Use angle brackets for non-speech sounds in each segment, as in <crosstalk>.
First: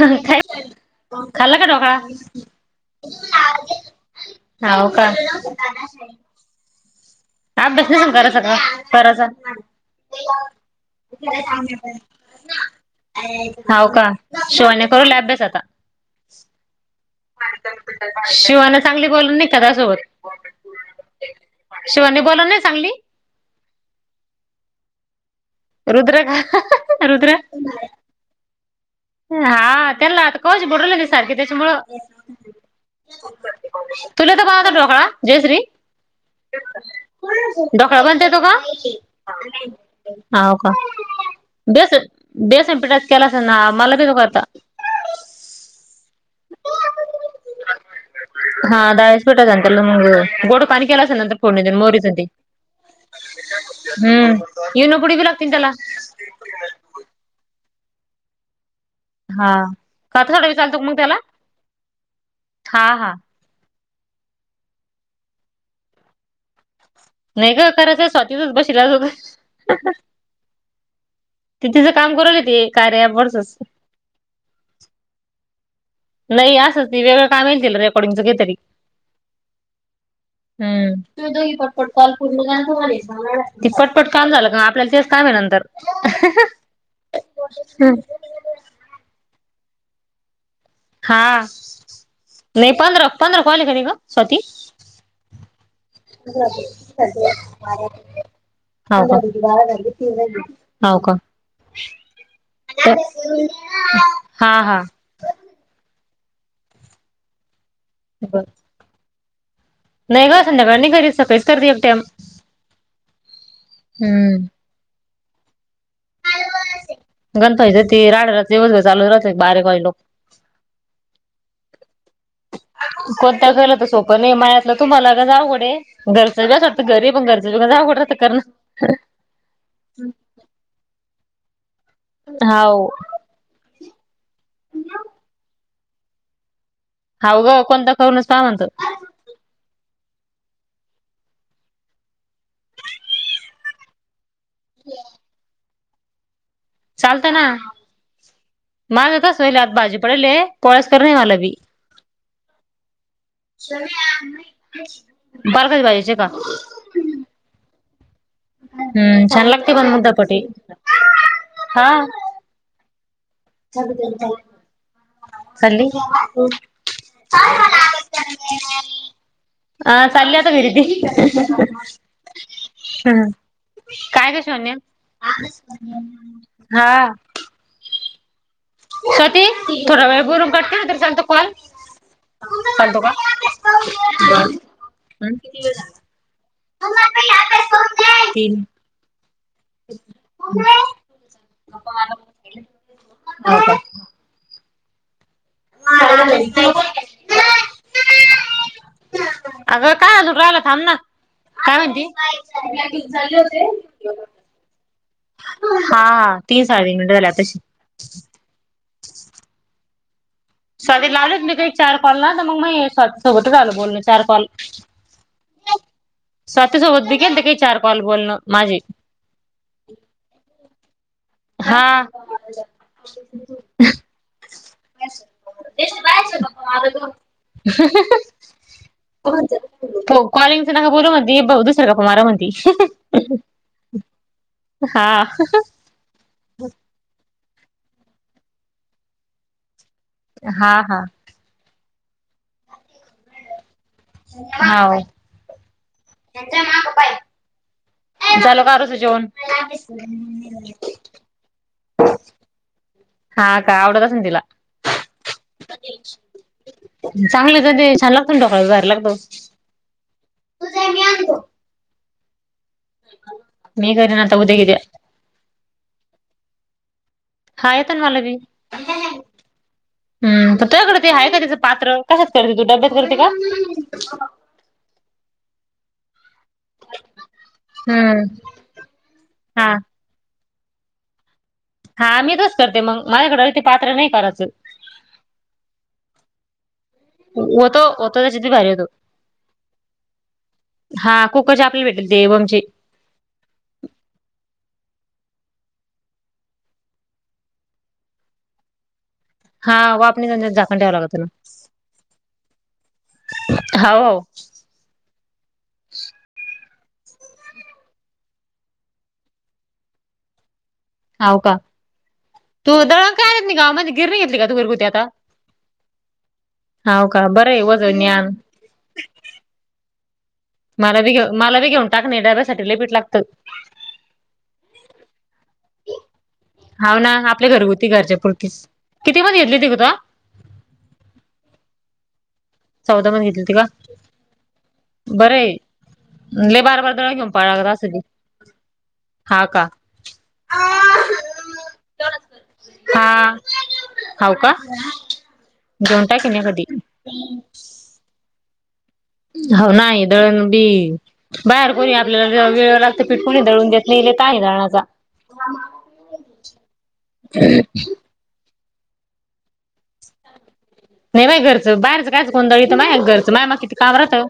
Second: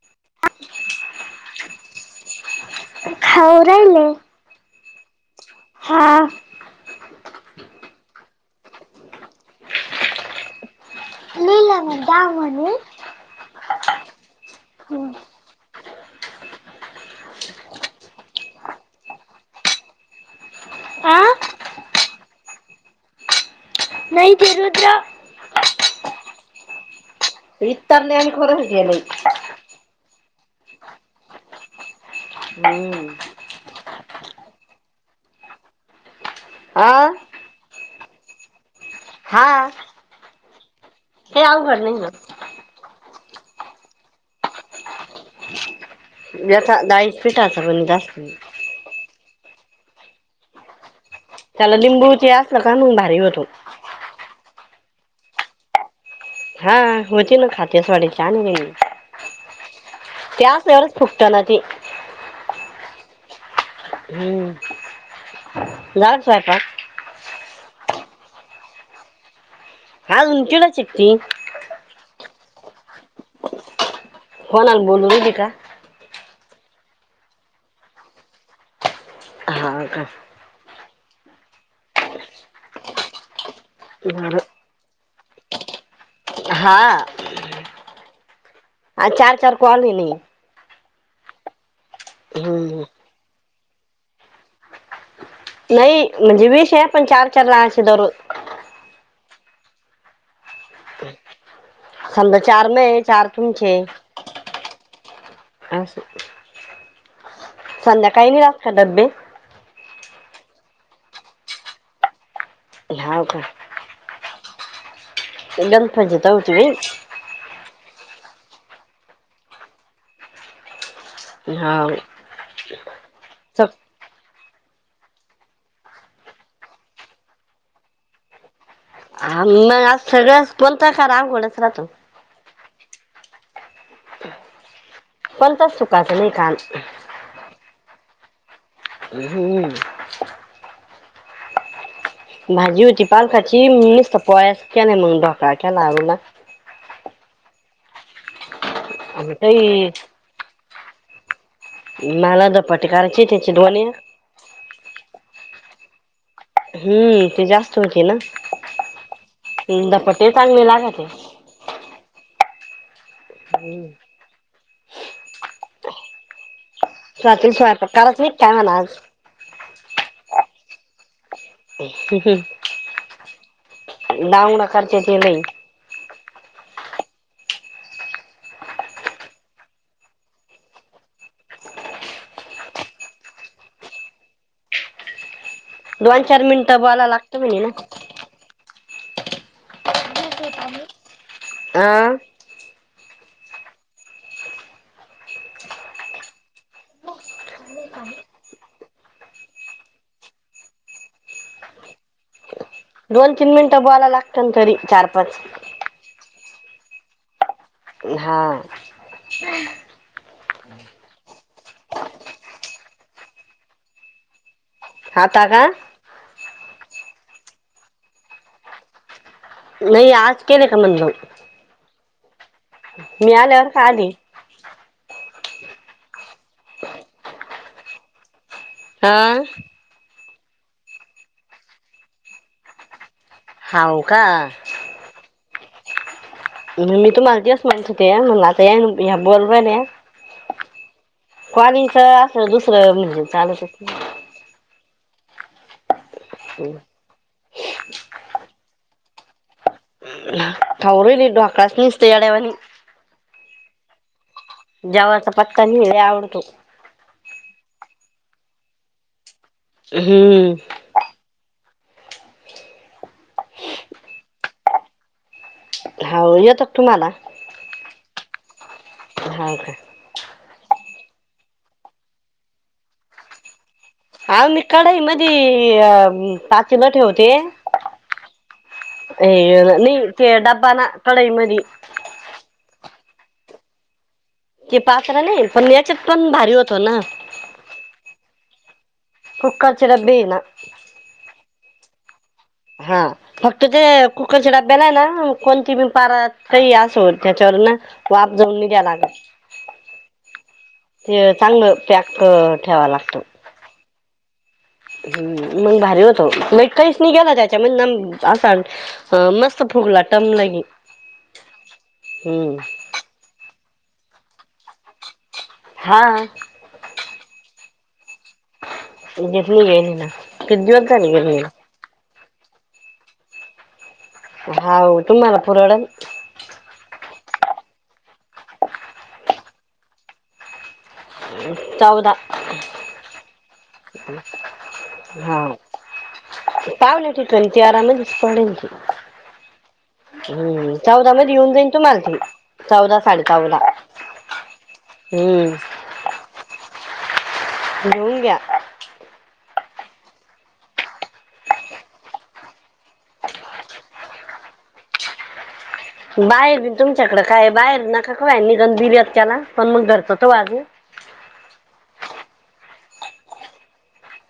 का खाल्ला का ढोकळा खाऊ राहिले होव का हा आप बसनेस कररा सग कचा लिहिला मी दहा म्हणे हाव का शिवानीकरू ला अभ्यास आता शिवाना चांगली बोलून नाही का त्या सोबत आं शिवानी बोल नाही चांगली नाही त रुजा रुद्र का रुद्र इत नाही आम्ही खरंच गे नाही हा त्याला आता कौश बडवले नाही सारखे त्याच्यामुळ हम्म तुला तर पाघत ढोळा जयश्री आा डोकळा बनता य तो का हा हो का हे अवघड दबऐस नाही ना देसम पिठा केलास ना मला कस करता वचा ाळीस पीठाचा पण जास्त हा दायसपेठचल मंग गोड पाण केला अस नंतर पण दि त्याला मोरीच लिंबूचे असलं का मग भारी होतो हम्म्म इनो पुडी बी लागते त्याला हा होती ना खात्या सोड्याची आणि ग हा कथसाठी वि चालतो मग त्याला ना ते हा हा हम्म जाल साहेपाक नाही ग खरांच आहे स्वातीचच बशीलाच होत आज उंटला चिट्टी त तिचं काम करली ते कार्याबर्च फोनला बोलूली का नाही असं नाही वेगळं काम येईल ते रेकर्डिंगचं काही तरी हा का म दघी पटपट काल पूर्ण का त पटपट काम बरं. झालं का आपल्याला ते काम नंतर हा चार चार कॉल नाही हा नाही हम्म. पंधरा पंधरा कॉल ख ग स्वात नाही म्हणजे विष आहे पण चार चार लानाचे दरू ह हो का समजा चार नाही चार तुमचे हा हा अस संध्याकाळी बर. नाही राात का डबे नाही ग संध्याकाळ नाही घरी सकाळीच करते एकटाम हव का हम्म लंग फजताव तुम्ही गणपती ते राड चाू राहात बरे काळी लोक ह कोणत गलं तर सोपं नाही माया्यातलं तुम्हाला का जाऊघडे घरचं ब असं वाटतं घरी पण घरचं बीघ जावठत करण आम मग आज सगळ्या बोलताय का रामगोडस रा तो होा पणता सुकाचं नाही काम ह ग कोणता करूनच पाहा म्हणत ह भाजी होती पालकाची खची म मस् पोळी च केली नाही मग ढोकळायची केला नाग चालत ना माझ आणि आताच वेल आत भाजी काही पडेली कोोळ्यास कर नाही मला बी मला ज पट कयची पालकाची भाजी का हम्म ते जास्त होते ना हम्म छान लागत धपाटे धपाठे चांगले लागते हा ले स्वात स्ोय प्रकारच म काय म्हणा आज ह तल्ात विरती आज हम् काय कश हो डांगडा न करते ते लई हा स्वती थोडा वेळ बरून काढते तर चालत कॉल चालतो का किती दोन चार मिनिटं बोयला लागत म्हणे ना तीन ठी आं ह का हा आ अगं काय अजू राला थांब ना काय म्हणती दोन तीन मिनिटं बोयला लागत ना तरी चार पाच हा हा तीन साहा मिनट झाल्या तशी हा स्ध ला आलच मी का चार कॉलला तर मग मग स्वतः सोबतच आल बोलण चार कॉल हता का स्वतःसोबत बघेल ते काही चार कॉल बोलणं माझे नाही आज केले का म्हणलं हा मी आल्यावर का आली यच हा हो कॉलिंगच नाका बोल मण बघ दुसरं का प मारा मणती होा का हा मी तुम्हाला दिस माहिती होते मण आता ह्या बोलवाय हा हा क्वाणीच अस दुसरं म्हणजे चालतच त्यांचा नाही. मा प्पा आहे झाल कारच जेवण तरलिड अकळच नित याळे्यावनी हा का आवडतस तिला जेवचा पत्का नि आवडतो चांगले तर ते छान लागतं ना डॉक जायला लागतो हम्म मेघरीन त उद्याग्या होा येत तुम्हाला हा येत मला बी ह का हूं त तू्याकड ते आहे कां त्यांच पात्र कशात करते तू डब्यात करते का? आहो मी कढई मधी पातेल ठेवते. हम्म अ हा नई ते डबा ना कडई मधी हा मी तरस करते मंग माझ्याकड ते पात्र नाही करायचं. ते पात्र नाही पण याच्यात पण भारी होतो ना होतो होतो त्याच्यात बी भारी होतो. कुकर चिरात देईना. हा कुकज आपलेली भेटलेले ते ओवमचे हा फक्त ते कुकरच्या डब्याला ना कोणती मी पार काही असो त्याच्यावर ना वाफ जाऊन नि द्याला लागत. हा वापणी त्यांच्यात झाकण ठेवावं लागत ते चांगलं पॅक ठेवाला लागत. हो हम्म मंग भारी होतो नय काहीच नाही गेला त्याच्या ननं असानं हो मस्त फुगला टम्म लगी होव का, तू दळण का येतनी गावामध्ये गिरणी घेतली का तू घरगुती आता हां हाव का बरंय वजनं न्याआण घेतली की आमी मं कित दिवस झाले घेतलीला टाकणे डाब्यासाठी लय पीठ लागतं. हाव ते लहान पोराला हाव ना आपल्या घरगुती घरच्यापुरतीच किती मध्ये घेतली ती ग तवा चौदा चौदा मध्ये घेतली होती का हा बरंय. लय बारा बारा पावले दळण घेऊन ठिकाणी पळायला लागत असणं बी तेरामध्येच पडेल ती हा का हम्म चौदा मध्ये येऊन जाईन तुम्हाला ती चौदा हा साडे चौदा हाव का हम्म घेऊन टाकिण्या कधी घेऊन घ्या. हो नाही दळण बी बाहेर कोणी आपल्याला जेव्हा वेळ लागत पीठ कोणी दळून देत नाही लय कायये दळाचा बाहेर बी तुमच्याकड काय बाहेर नकाकू मी दम दिल्यात त्याला पण मग घरत त वाजनी नाही बाई घरचं बाहेरचं कायच कोणं दळीत मायां घरचं माय माग किती काम राहतं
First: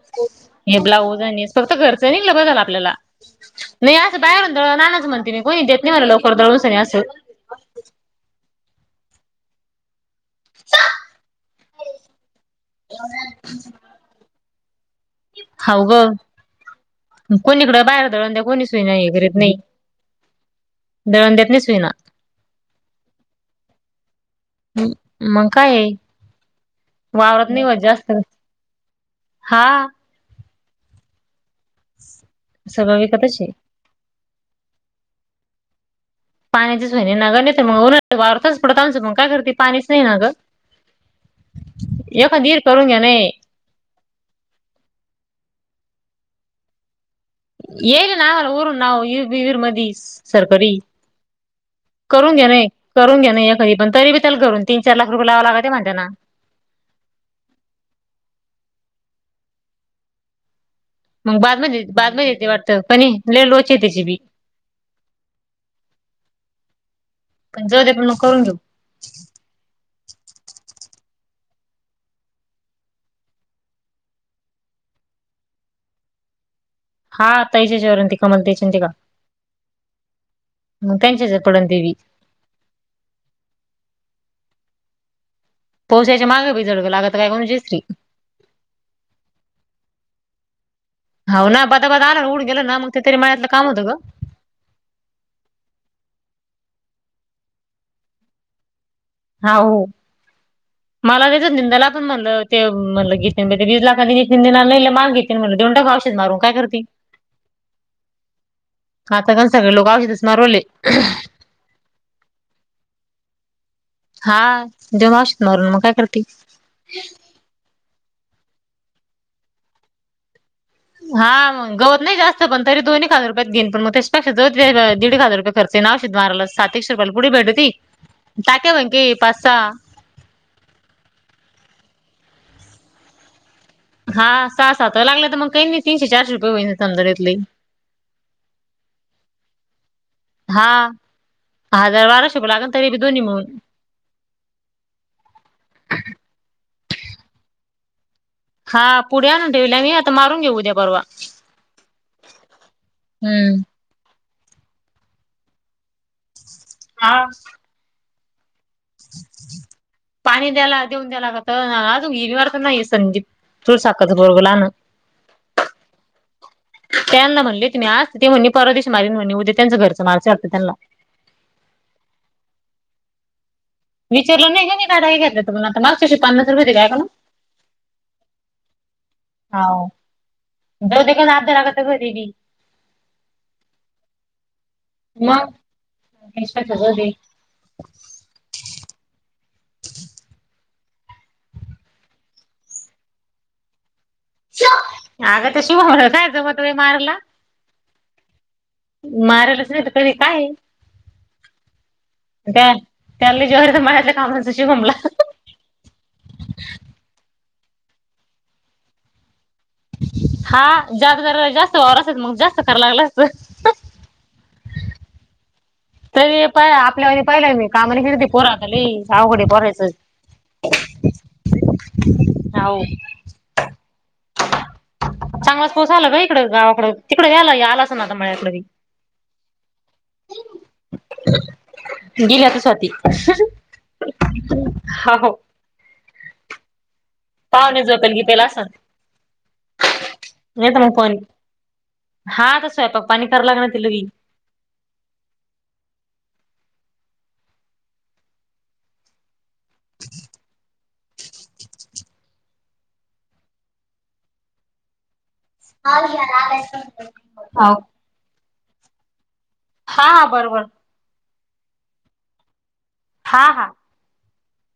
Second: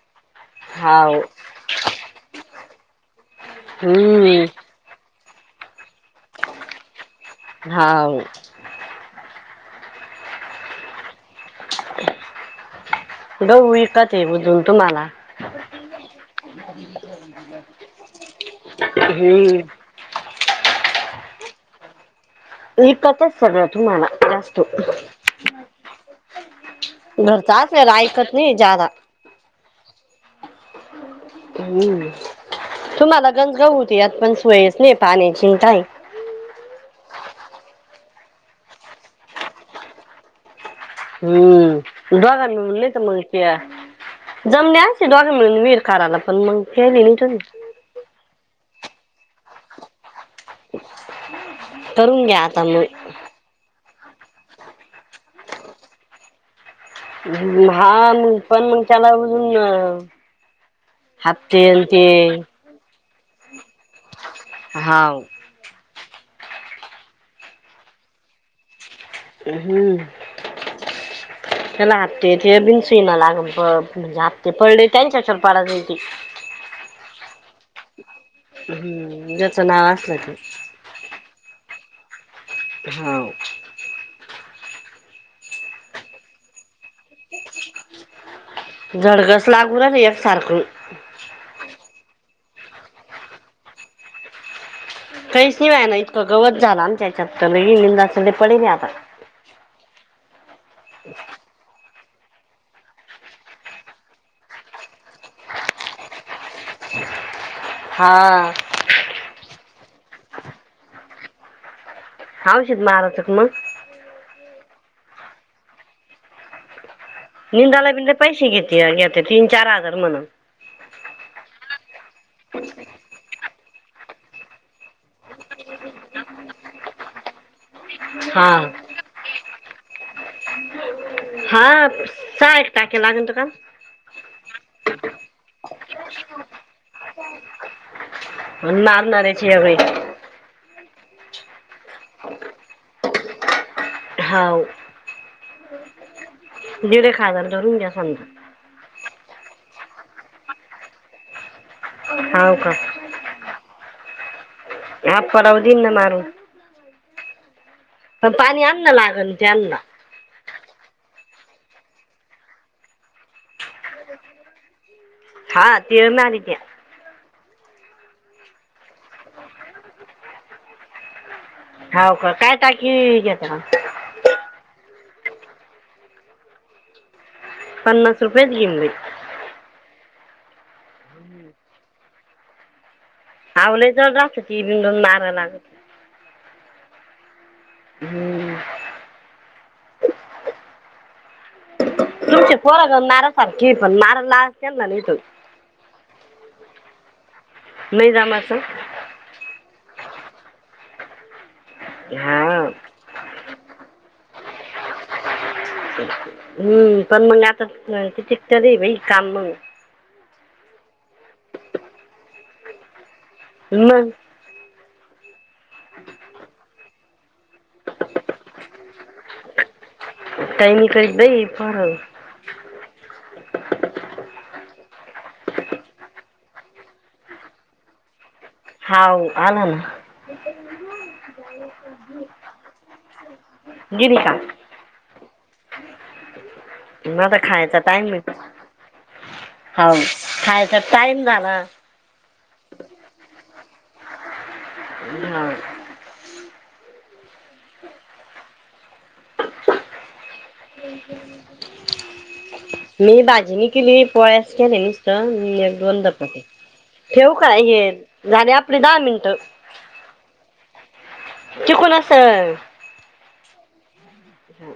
हे हाव ब्लाऊज आणि फक्त घरचं निघलं बस झालं आपल्याला नाही असं हम्म बाहेरून दळण आणाच म्हणते मी कोणी देत नाय म्हणलं लवकर दळूनशानी असं हाव <inaudible> दळून विकाचय बुजून तुम्हाला हाव ग कोणीकडे बाहेर दळण द्या कोणी सुईना हे करीत नाही हम्म दळण देत नाही सुई ना इकतच सगळं तुम्हाला जास् मंग काय ये वावरत घरचं नाही व असेल जास्त ऐकत नाही जादा हा हम्म सगळं तुम्हाला विकतच आहे गंगा होती यात पण सोयच नाय पाण्याचीनी काय पाण्याचीच सोय नाय नगं नी त मग वारताच पडत आसन मंग काय करते पाणीच नाय ना गं हम्म बघा विहीर नं करून नायत घ्या मंग नाही त्या जमणी असती दोघांमिळून विहीर कराला पण मंग त्यानीं इंटनं येईल नावावर वरून नावावर येईल बी विहीर मधीच सरकरी करून घ्या नाय करून घ्या नाय एक नाही तरी बी त्याला घरून तीन चार लाख रुपये लावाव लागतय म्हणत ना हम्म हा मंग पण मंग त्याला अजून नं मग बादम येत बादम येते ते वाटतं पण लइ लोचे आहेत त्याची बी. हाव पण जाऊ दे मग करून घेऊ. <unintelligible> <unintelligible> हा ताईच्या ह्याच्यावर अन ती हम्म, ज्याचं नाव असलं की मग त्यांच्या हेच्यात पडन ते बी. हाव. पूशेच्या माग बी जळक लागतंय <unintelligible> जळकच लागू राहीलंय एक सारखं. हो ना, बदा बदा आलं आणि उडून गेलो ना, मग ते तरी मळ्यातलं काम होतं ग. काही शिवाय ना इतकं गवत झाला आमच्या याच्यात लय लंदा सगले पडिक आहे आता. हाव, मला ते निंदाला पण म्हणलं, ते म्हणलं की मध्ये बी <unintelligible> देऊन टाकू औषध मारू. काय करती? हा. आता कसं सगळी लोकं औषधच मारूले. औषध मारायचं का मग? हा, द्यावं औषध मारून, मग काय करती? निंदाला बि पैसे घेते, घेते तीन चार हजार म्हणून. हा, मग गवत नाही जास्त पण तरी दोन एक हजार पत घेईन पण मग त्यापेक्षा दीड एक हजार रुपये खर्च आहे ना, औषध मारायला सात एकशे रूपयेला पुडी भेटती. हा <unintelligible> पाच सहा हा सहा एक टाके लागतो का? हा सहा सात लागले तर मग काही नाही तीनशे चारशे रुपये होईन तर लइत लय. पण <unintelligible> बाई. हा, हजार बाराशे रुपये लागन तरी बी दोन्ही मिळून. हाव. दीड एक हजार धरुन घ्या समजा. हा, पुडी आणून ठेविल्या मी आता मारून घेऊ उद्या परवा. होव का? हम्म. आ परवा देईन ना मारून. हा. पण पाणी आ <inaudible> पाणी द्यायला देऊन द्याला लागत, आज विहिरी वर तर नाही संंदीप, <unintelligible> हा ते नाही की. त्यांना म्हणले तुम्ही आज ते म्हणे परवा दिवशी मारीन म्हणे, उद्या त्यांचं घरचं मारायचं आहे वाटतं त्यांना. हाव का, काय टाकी घेता मग? विचारलं नाही मी का घेतलं तुम्हाला तर मागच्या वर्षी पन्नास रुपये दिले, हाय का ना. पन्नास रुपयेच घेईन बाई. हाव, <unintelligible> आओ लय वेळ लागती ती मारायला. मग <unintelligible> हम्म. <inaudible> तुमचे पोरगं नारासारखे पण मारा लागतेल ना तो. अगं त्या <unintelligible> काय जमतंय मारायला? नाही जमाचं? माराच नाही तर करी काय हा त्या. त्यानी ज्वर म्हणायं कामराचा शमला. हम्म पण मग आता तििक तरी बाई काम मग. हा जादा जरा जास्त वावर असत मग जास्त करा लागला अस. हम. तरी आपल्या व पाहिलंय मी कामाने खिरती पोरातली आावकडी पोरायचं. टयनी काही बा पाारल. जाऊ. चांगलाच पोस आला बा इकडे गावाकडडे तिकडे यायला आलाच ना आता म्याकडे. हा आला ना. गेली आता स्वाती गिरिक. हाव ना तर खायचा पाहुणे झोपेल टाइम गिपेल असन ह नाही खायचा तर मग फोन टाइम झाला. हा तसो आहे पग पाणी करां लागणार त ली. ह ना. <inaudible> मी बाजीनी केली पळस केले नसत. एक दोन दपट ठेव का हाव हे झाले आपली दहा मिनटं. हा बरोबर. त कोण असं. हां हां. हा.